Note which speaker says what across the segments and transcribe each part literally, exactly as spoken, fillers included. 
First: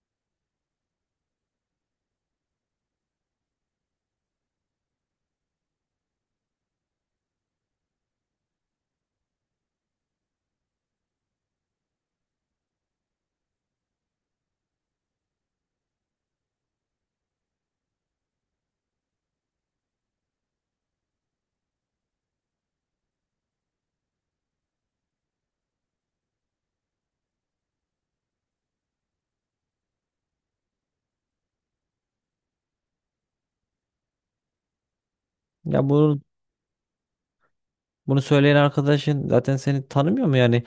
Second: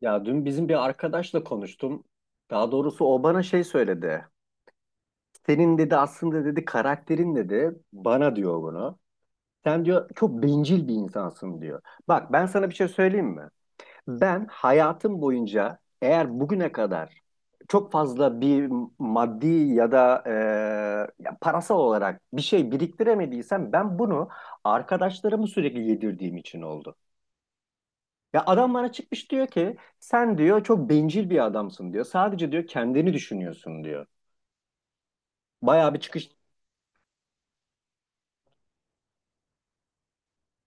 Speaker 1: Ya dün bizim bir arkadaşla konuştum. Daha doğrusu o bana şey söyledi. Senin dedi aslında dedi karakterin dedi bana diyor bunu. Sen diyor çok bencil bir insansın diyor. Bak ben sana bir şey söyleyeyim mi? Ben hayatım boyunca eğer bugüne kadar çok fazla bir maddi ya da e, ya parasal olarak bir şey biriktiremediysem ben bunu arkadaşlarımı sürekli yedirdiğim için oldu. Ya adam bana çıkmış diyor ki sen diyor çok bencil bir adamsın diyor. Sadece diyor kendini düşünüyorsun diyor.
Speaker 2: Ya
Speaker 1: Bayağı bir
Speaker 2: bunu
Speaker 1: çıkış.
Speaker 2: bunu söyleyen arkadaşın zaten seni tanımıyor mu yani?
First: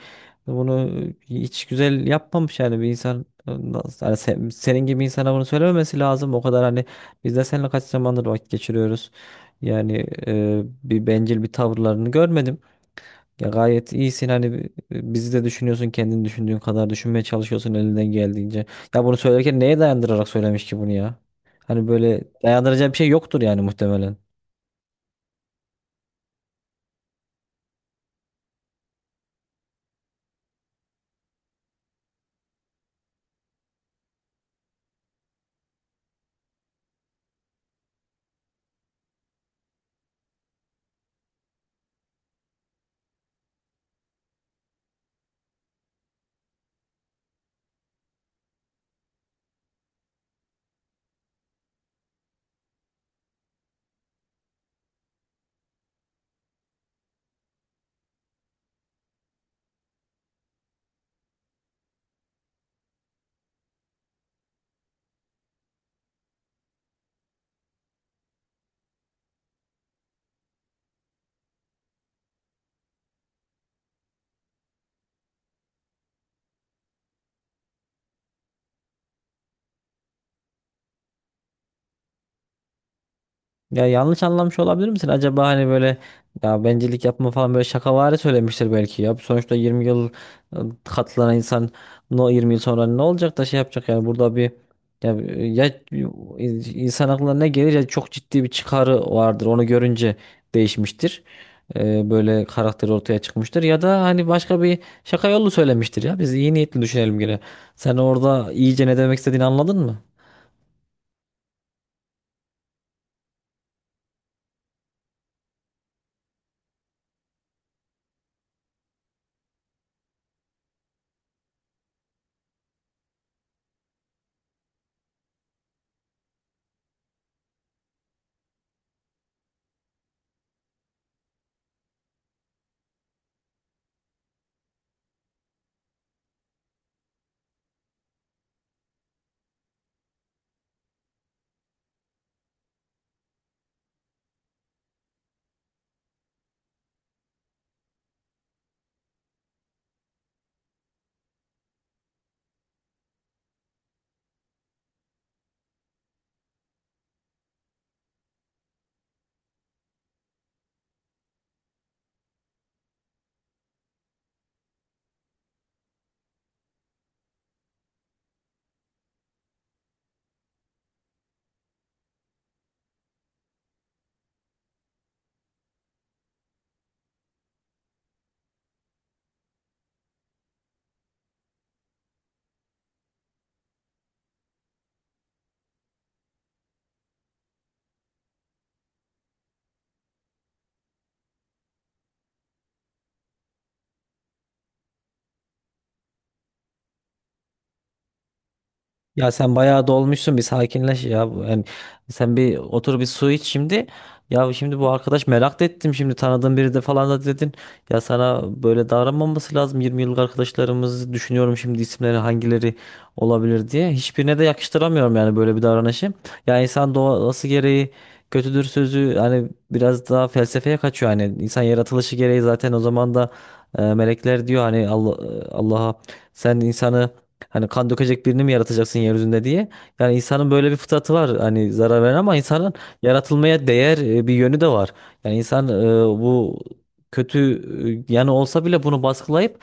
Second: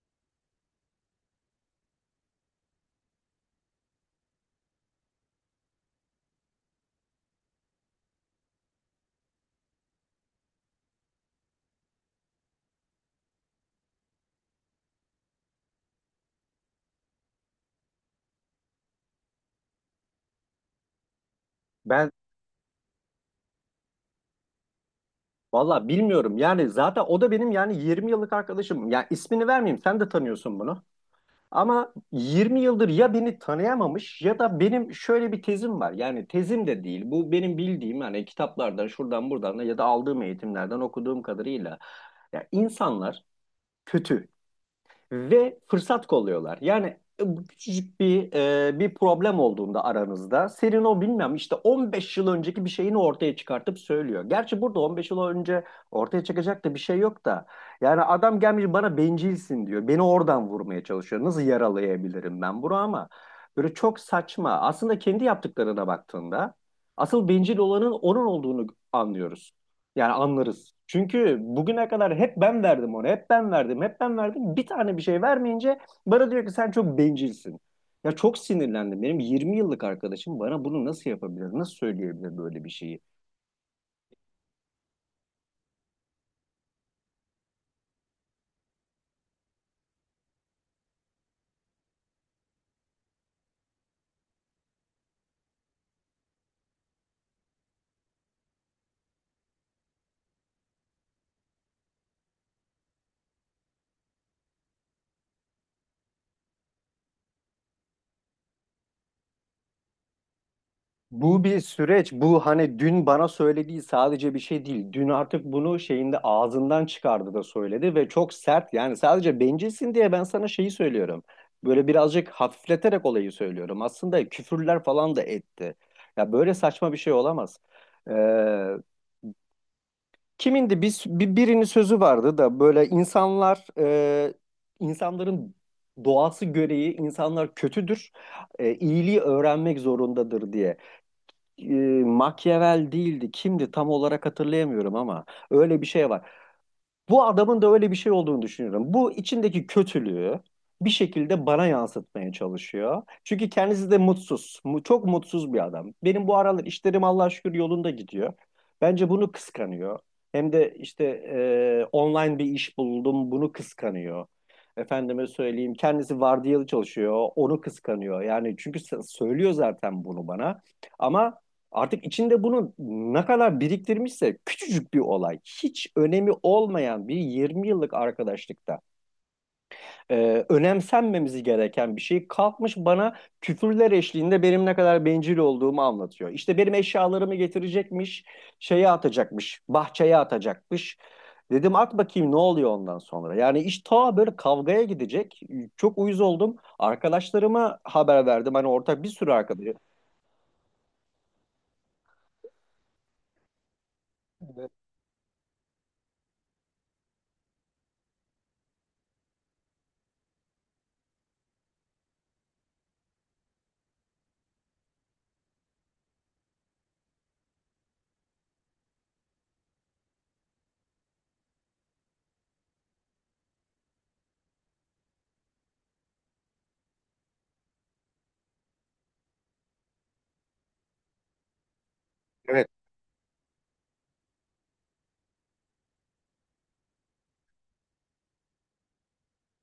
Speaker 2: Bunu hiç güzel yapmamış yani bir insan nasıl- yani sen- senin gibi insana bunu söylememesi lazım. O kadar hani biz de seninle kaç zamandır vakit geçiriyoruz. Yani e, bir bencil bir tavırlarını görmedim. Ya gayet iyisin hani bi- bizi de düşünüyorsun, kendini düşündüğün kadar düşünmeye çalışıyorsun elinden geldiğince. Ya bunu söylerken neye dayandırarak söylemiş ki bunu ya? Hani
Speaker 1: Ben
Speaker 2: böyle dayandıracağı bir şey yoktur yani muhtemelen.
Speaker 1: valla bilmiyorum yani zaten o da benim yani yirmi yıllık arkadaşım. Ya ismini vermeyeyim sen de tanıyorsun bunu. Ama yirmi yıldır ya beni tanıyamamış ya da benim şöyle bir tezim var. Yani tezim de değil. Bu benim bildiğim hani kitaplardan şuradan buradan da ya da aldığım eğitimlerden okuduğum kadarıyla. Ya insanlar kötü ve fırsat kolluyorlar. Yani e, bu küçücük bir e, bir problem olduğunda aranızda Serino bilmem işte on beş yıl önceki bir şeyini ortaya çıkartıp söylüyor. Gerçi burada on beş yıl önce ortaya çıkacak da bir şey yok da. Yani adam gelmiş bana bencilsin diyor. Beni oradan vurmaya çalışıyor. Nasıl yaralayabilirim ben bunu ama böyle çok saçma. Aslında kendi yaptıklarına baktığında asıl bencil olanın onun olduğunu anlıyoruz. Yani anlarız. Çünkü bugüne kadar hep ben verdim onu, hep ben verdim, hep ben verdim. Bir tane bir şey vermeyince bana diyor ki sen çok bencilsin. Ya çok sinirlendim. Benim yirmi yıllık arkadaşım bana bunu nasıl yapabilir, nasıl söyleyebilir böyle bir şeyi?
Speaker 2: Ya yanlış anlamış olabilir misin? Acaba hani böyle ya bencillik yapma falan böyle şakavari söylemiştir belki ya. Sonuçta yirmi yıl ıı, katlanan insan no, yirmi yıl sonra ne olacak da şey yapacak yani burada bir ya, ya ıı, insan aklına ne gelir ya, çok ciddi bir çıkarı vardır. Onu görünce değişmiştir. Ee, böyle karakteri ortaya çıkmıştır ya da hani başka bir şaka yolu söylemiştir ya. Biz iyi niyetli düşünelim gene. Sen orada iyice ne demek istediğini anladın mı?
Speaker 1: Bu bir süreç. Bu hani dün bana söylediği sadece bir şey değil. Dün artık bunu şeyinde ağzından çıkardı da söyledi ve çok sert. Yani sadece bencilsin diye ben sana şeyi söylüyorum. Böyle birazcık hafifleterek olayı söylüyorum. Aslında küfürler falan da etti. Ya böyle saçma bir şey olamaz. Ee, Kimindi? Bir, bir- birinin sözü vardı da böyle insanlar e, insanların doğası gereği insanlar kötüdür. E, iyiliği öğrenmek zorundadır diye e, Machiavelli değildi. Kimdi tam olarak hatırlayamıyorum ama öyle bir şey var. Bu adamın da öyle bir şey olduğunu düşünüyorum. Bu içindeki kötülüğü bir şekilde bana yansıtmaya çalışıyor. Çünkü kendisi de mutsuz. Mu- Çok mutsuz bir adam. Benim bu aralar işlerim Allah'a şükür yolunda gidiyor. Bence bunu kıskanıyor. Hem de işte e, online bir iş buldum, bunu kıskanıyor. Efendime söyleyeyim, kendisi vardiyalı çalışıyor, onu kıskanıyor. Yani çünkü s- söylüyor zaten bunu bana. Ama artık içinde bunu ne kadar biriktirmişse küçücük bir olay, hiç önemi olmayan bir yirmi yıllık arkadaşlıkta e, önemsenmemizi gereken bir şey kalkmış bana küfürler eşliğinde benim ne kadar bencil olduğumu anlatıyor. İşte benim eşyalarımı getirecekmiş, şeye atacakmış, bahçeye atacakmış. Dedim at bakayım ne oluyor ondan sonra. Yani iş ta böyle kavgaya gidecek. Çok uyuz oldum. Arkadaşlarıma haber verdim. Hani ortak bir sürü
Speaker 2: Ya sen
Speaker 1: arkadaşım.
Speaker 2: bayağı dolmuşsun, bir sakinleş ya. Bu- hem- sen bir otur, bir su iç şimdi. Ya şimdi bu arkadaş merak da ettim, şimdi tanıdığın biri de falan da dedin. Ya sana böyle davranmaması lazım. yirmi yıllık arkadaşlarımızı düşünüyorum şimdi, isimleri hangileri olabilir diye. Hiçbirine de yakıştıramıyorum yani böyle bir davranışı. Ya insan doğası gereği kötüdür sözü hani biraz daha felsefeye kaçıyor, hani insan yaratılışı gereği zaten o zaman da e, melekler diyor hani Allah, Allah'a sen insanı hani kan dökecek birini mi yaratacaksın yeryüzünde diye. Yani insanın böyle bir fıtratı var. Hani zarar veren ama
Speaker 1: Evet.
Speaker 2: insanın yaratılmaya değer e, bir yönü de var. Yani insan e, bu kötü e, yanı olsa bile bunu baskılayıp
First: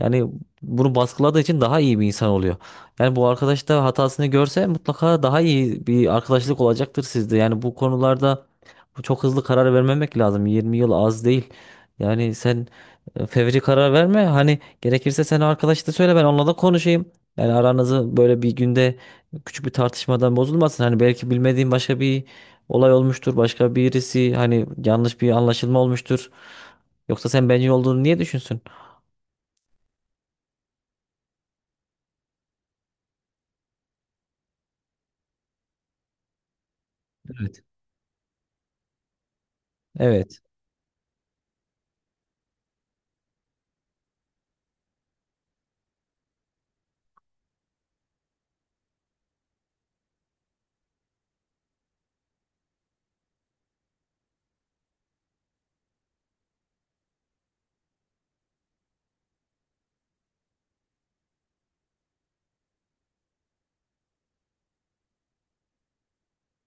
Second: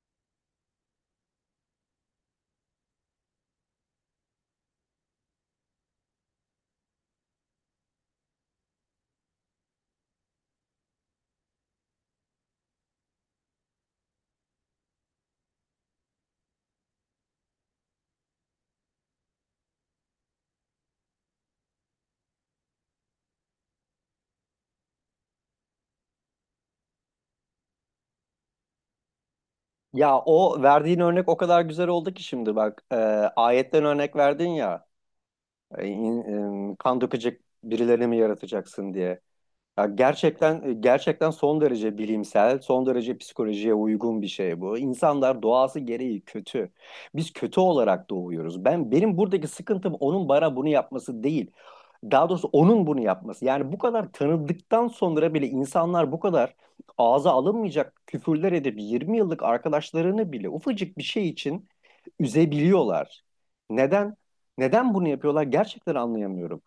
Speaker 2: yani bunu baskıladığı için daha iyi bir insan oluyor. Yani bu arkadaş da hatasını görse mutlaka daha iyi bir arkadaşlık olacaktır sizde. Yani bu konularda çok hızlı karar vermemek lazım. yirmi yıl az değil. Yani sen e, fevri karar verme. Hani gerekirse sen arkadaşına söyle, ben onunla da konuşayım. Yani aranızı böyle bir günde küçük bir tartışmadan bozulmasın. Hani belki bilmediğin başka bir olay olmuştur. Başka birisi hani, yanlış bir anlaşılma olmuştur. Yoksa sen bencil olduğunu niye düşünsün?
Speaker 1: Ya o verdiğin örnek o kadar güzel oldu ki şimdi bak e, ayetten örnek verdin ya e, in- e, kan dökecek
Speaker 2: Evet.
Speaker 1: birilerini mi yaratacaksın diye. Ya
Speaker 2: Evet.
Speaker 1: gerçekten e, gerçekten son derece bilimsel, son derece psikolojiye uygun bir şey bu. İnsanlar doğası gereği kötü. Biz kötü olarak doğuyoruz. Ben benim buradaki sıkıntım onun bana bunu yapması değil. Daha doğrusu onun bunu yapması. Yani bu kadar tanıdıktan sonra bile insanlar bu kadar ağza alınmayacak küfürler edip yirmi yıllık arkadaşlarını bile ufacık bir şey için üzebiliyorlar. Neden? Neden bunu yapıyorlar? Gerçekten anlayamıyorum.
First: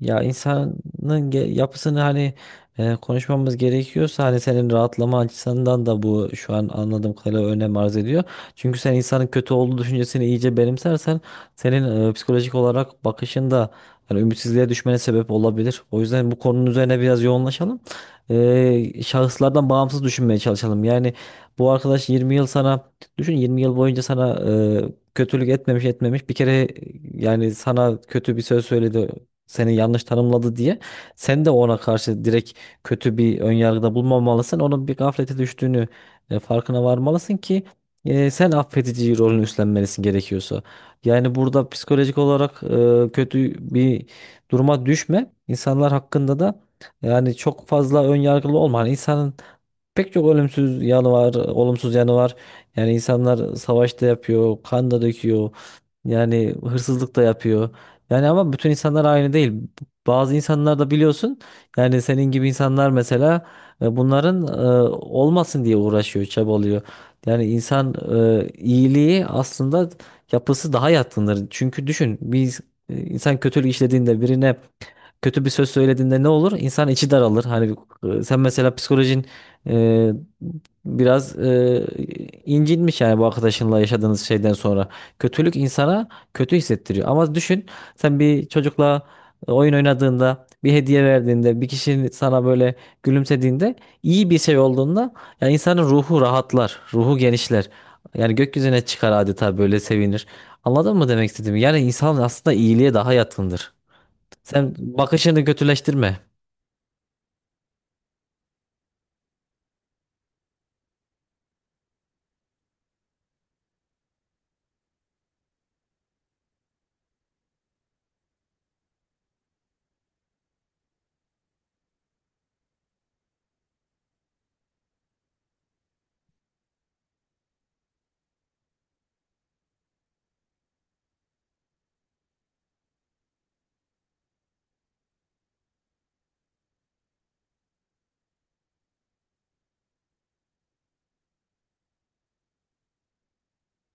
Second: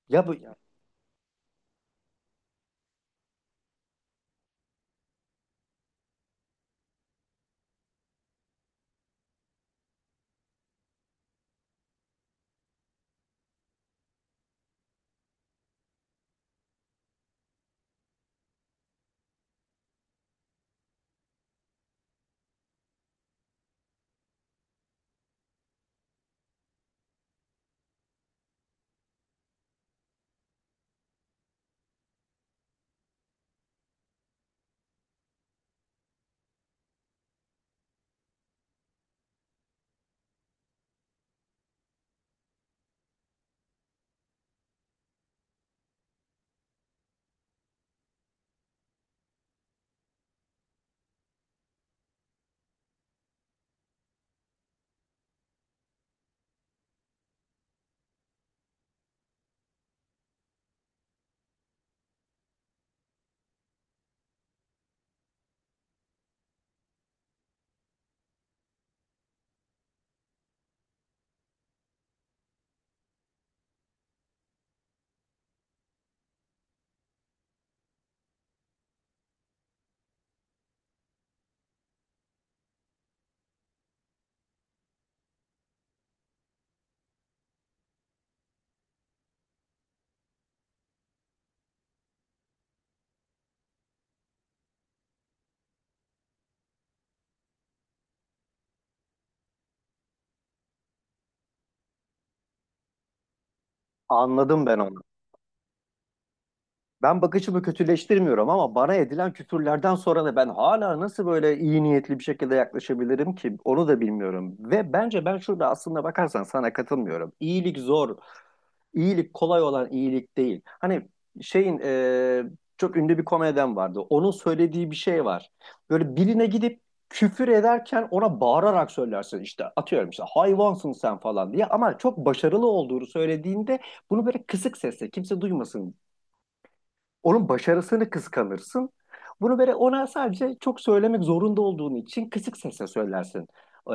Speaker 2: Ya
Speaker 1: Ya bu,
Speaker 2: insanın ge- yapısını hani e, konuşmamız gerekiyorsa, hani senin rahatlama açısından da bu şu an anladığım kadarıyla önem arz ediyor. Çünkü sen insanın kötü olduğu düşüncesini iyice benimsersen senin e, psikolojik olarak bakışında hani ümitsizliğe düşmene sebep olabilir. O yüzden bu konunun üzerine biraz yoğunlaşalım. E, şahıslardan bağımsız düşünmeye çalışalım. Yani bu arkadaş yirmi yıl sana, düşün, yirmi yıl boyunca sana e, kötülük etmemiş etmemiş bir kere. E, yani sana kötü bir söz söyledi, seni yanlış tanımladı diye sen de ona karşı direkt kötü bir önyargıda bulmamalısın. Onun bir gaflete düştüğünü e, farkına varmalısın ki e, sen affedici rolünü üstlenmelisin gerekiyorsa. Yani burada psikolojik olarak e, kötü bir duruma düşme. İnsanlar hakkında da yani çok fazla önyargılı olma. Hani insanın pek çok olumsuz yanı var, olumsuz yanı var. Yani insanlar savaşta yapıyor, kan da döküyor. Yani hırsızlık da yapıyor. Yani ama bütün insanlar aynı değil. Bazı insanlar da biliyorsun, yani senin gibi insanlar mesela e, bunların e, olmasın diye uğraşıyor, çabalıyor. Yani insan e, iyiliği aslında yapısı daha yatkındır. Çünkü düşün, bir insan kötülük işlediğinde birine, kötü bir söz söylediğinde ne olur? İnsan içi daralır. Hani e, sen mesela psikolojin ee, biraz e, incinmiş, yani bu arkadaşınla yaşadığınız şeyden sonra. Kötülük insana kötü hissettiriyor. Ama düşün, sen bir çocukla e, oyun oynadığında, bir hediye verdiğinde, bir kişinin sana böyle gülümsediğinde, iyi bir şey olduğunda yani insanın ruhu rahatlar, ruhu genişler. Yani gökyüzüne çıkar adeta, böyle sevinir. Anladın mı demek istediğimi? Yani insan aslında iyiliğe daha yatkındır.
Speaker 1: Anladım
Speaker 2: Sen
Speaker 1: ben onu.
Speaker 2: bakışını kötüleştirme.
Speaker 1: Ben bakışımı kötüleştirmiyorum ama bana edilen küfürlerden sonra da ben hala nasıl böyle iyi niyetli bir şekilde yaklaşabilirim ki onu da bilmiyorum. Ve bence ben şurada aslında bakarsan sana katılmıyorum. İyilik zor, iyilik kolay olan iyilik değil. Hani şeyin e, çok ünlü bir komedyen vardı. Onun söylediği bir şey var. Böyle birine gidip küfür ederken ona bağırarak söylersin işte atıyorum işte hayvansın sen falan diye ama çok başarılı olduğunu söylediğinde bunu böyle kısık sesle kimse duymasın onun başarısını kıskanırsın. Bunu böyle ona sadece çok söylemek zorunda olduğun için kısık sesle söylersin.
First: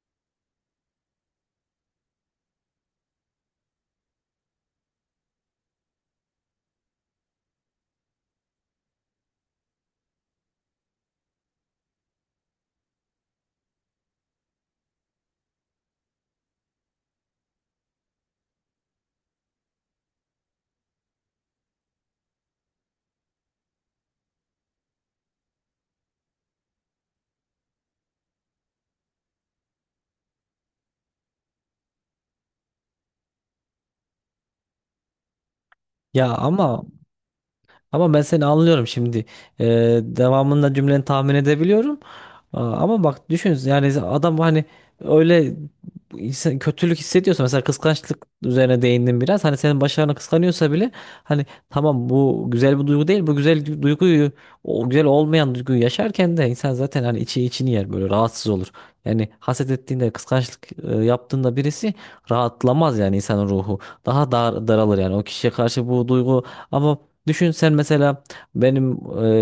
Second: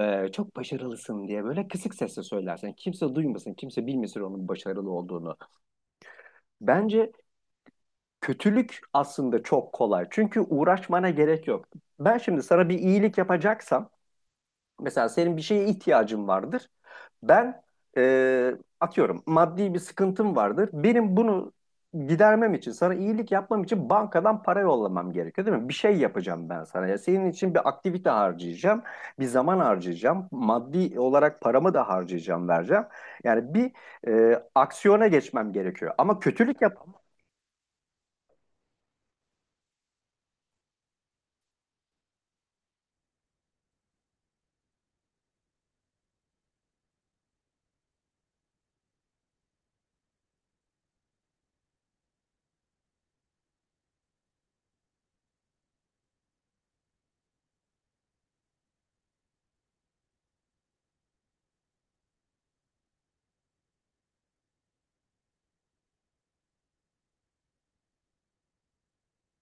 Speaker 1: Ee, çok başarılısın diye böyle kısık sesle söylersin. Kimse duymasın, kimse bilmesin onun başarılı olduğunu. Bence kötülük aslında çok kolay. Çünkü uğraşmana gerek yok. Ben şimdi sana bir iyilik yapacaksam, mesela senin bir şeye ihtiyacın vardır. Ben e, atıyorum maddi bir sıkıntım vardır. Benim bunu gidermem için, sana iyilik yapmam için bankadan para yollamam gerekiyor değil mi? Bir şey yapacağım ben sana. Ya senin için bir aktivite harcayacağım, bir zaman harcayacağım, maddi olarak paramı da harcayacağım, vereceğim. Yani bir e, aksiyona geçmem gerekiyor. Ama
Speaker 2: Ya
Speaker 1: kötülük
Speaker 2: ama
Speaker 1: yapamam.
Speaker 2: Ama ben seni anlıyorum şimdi. Ee, Devamında cümleni tahmin edebiliyorum. Aa, ama bak, düşün, yani adam hani öyle insan, kötülük hissediyorsa, mesela kıskançlık üzerine değindim biraz. Hani senin başarına kıskanıyorsa bile, hani tamam bu güzel bir duygu değil. Bu güzel du- duyguyu, o güzel olmayan duyguyu yaşarken de insan zaten hani içi içini yer, böyle rahatsız olur. Yani haset ettiğinde, kıskançlık e, yaptığında birisi rahatlamaz yani, insanın ruhu daha dar, daralır yani o kişiye karşı bu duygu. Ama düşün sen mesela, benim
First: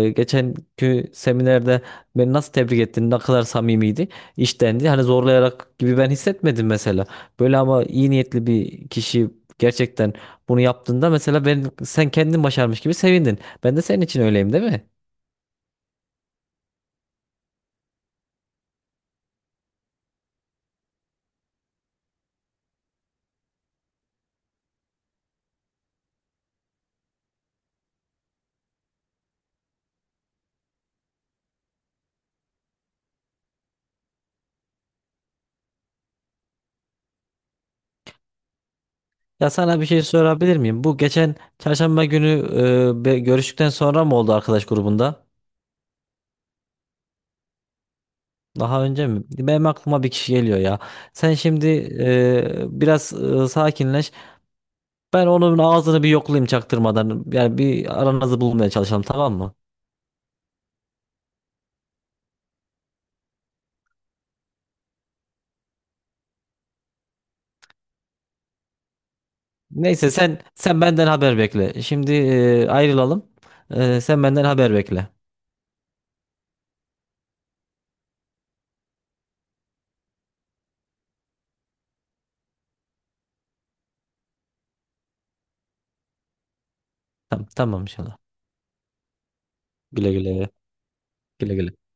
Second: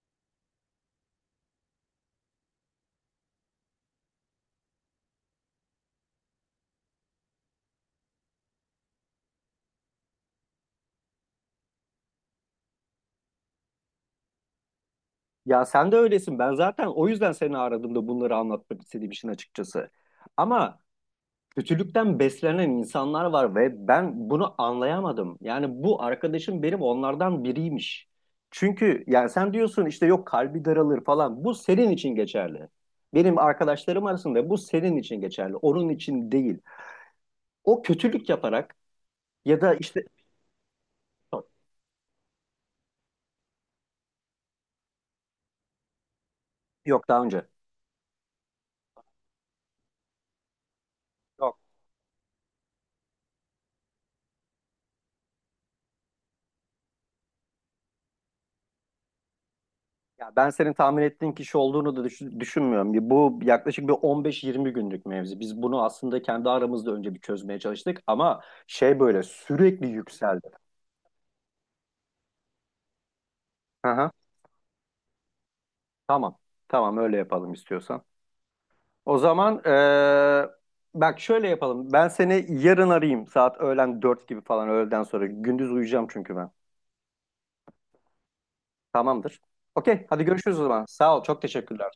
Speaker 2: e, geçenki seminerde beni nasıl tebrik ettin, ne kadar samimiydi, içtendi. Hani zorlayarak gibi ben hissetmedim mesela. Böyle ama iyi niyetli bir kişi gerçekten bunu yaptığında, mesela ben, sen kendin başarmış gibi sevindin. Ben de senin için öyleyim değil mi?
Speaker 1: Ya sen de öylesin. Ben zaten o yüzden seni aradım da bunları anlatmak istediğim için açıkçası. Ama kötülükten beslenen insanlar var ve ben bunu anlayamadım. Yani bu arkadaşım benim onlardan biriymiş. Çünkü yani sen diyorsun işte yok kalbi daralır falan. Bu senin için geçerli. Benim arkadaşlarım arasında bu senin için geçerli. Onun için değil. O kötülük yaparak
Speaker 2: Ya
Speaker 1: ya da
Speaker 2: sana bir şey
Speaker 1: işte.
Speaker 2: sorabilir miyim? Bu geçen çarşamba günü e, be- görüştükten sonra mı oldu arkadaş grubunda?
Speaker 1: Yok, daha önce.
Speaker 2: Daha önce mi? Benim aklıma bir kişi geliyor ya. Sen şimdi e, biraz e, sakinleş. Ben onun ağzını bir yoklayayım çaktırmadan. Yani bir aranızı bulmaya çalışalım, tamam mı?
Speaker 1: Ya ben senin tahmin ettiğin kişi olduğunu da düşün- düşünmüyorum. Bir- Bu yaklaşık bir on beş yirmi günlük mevzi. Biz bunu aslında kendi aramızda önce bir çözmeye çalıştık ama şey böyle sürekli
Speaker 2: Neyse, sen
Speaker 1: yükseldi.
Speaker 2: sen benden haber bekle. Şimdi e, ayrılalım.
Speaker 1: Hı
Speaker 2: E,
Speaker 1: hı.
Speaker 2: sen benden haber bekle.
Speaker 1: Tamam. Tamam öyle yapalım istiyorsan. O zaman eee, bak şöyle yapalım. Ben seni yarın arayayım saat öğlen dört gibi falan öğleden sonra. Gündüz uyuyacağım çünkü ben.
Speaker 2: Tamam, tamam, inşallah.
Speaker 1: Tamamdır. Okey
Speaker 2: Güle
Speaker 1: hadi
Speaker 2: güle.
Speaker 1: görüşürüz o zaman. Sağ ol çok
Speaker 2: Güle güle.
Speaker 1: teşekkürler.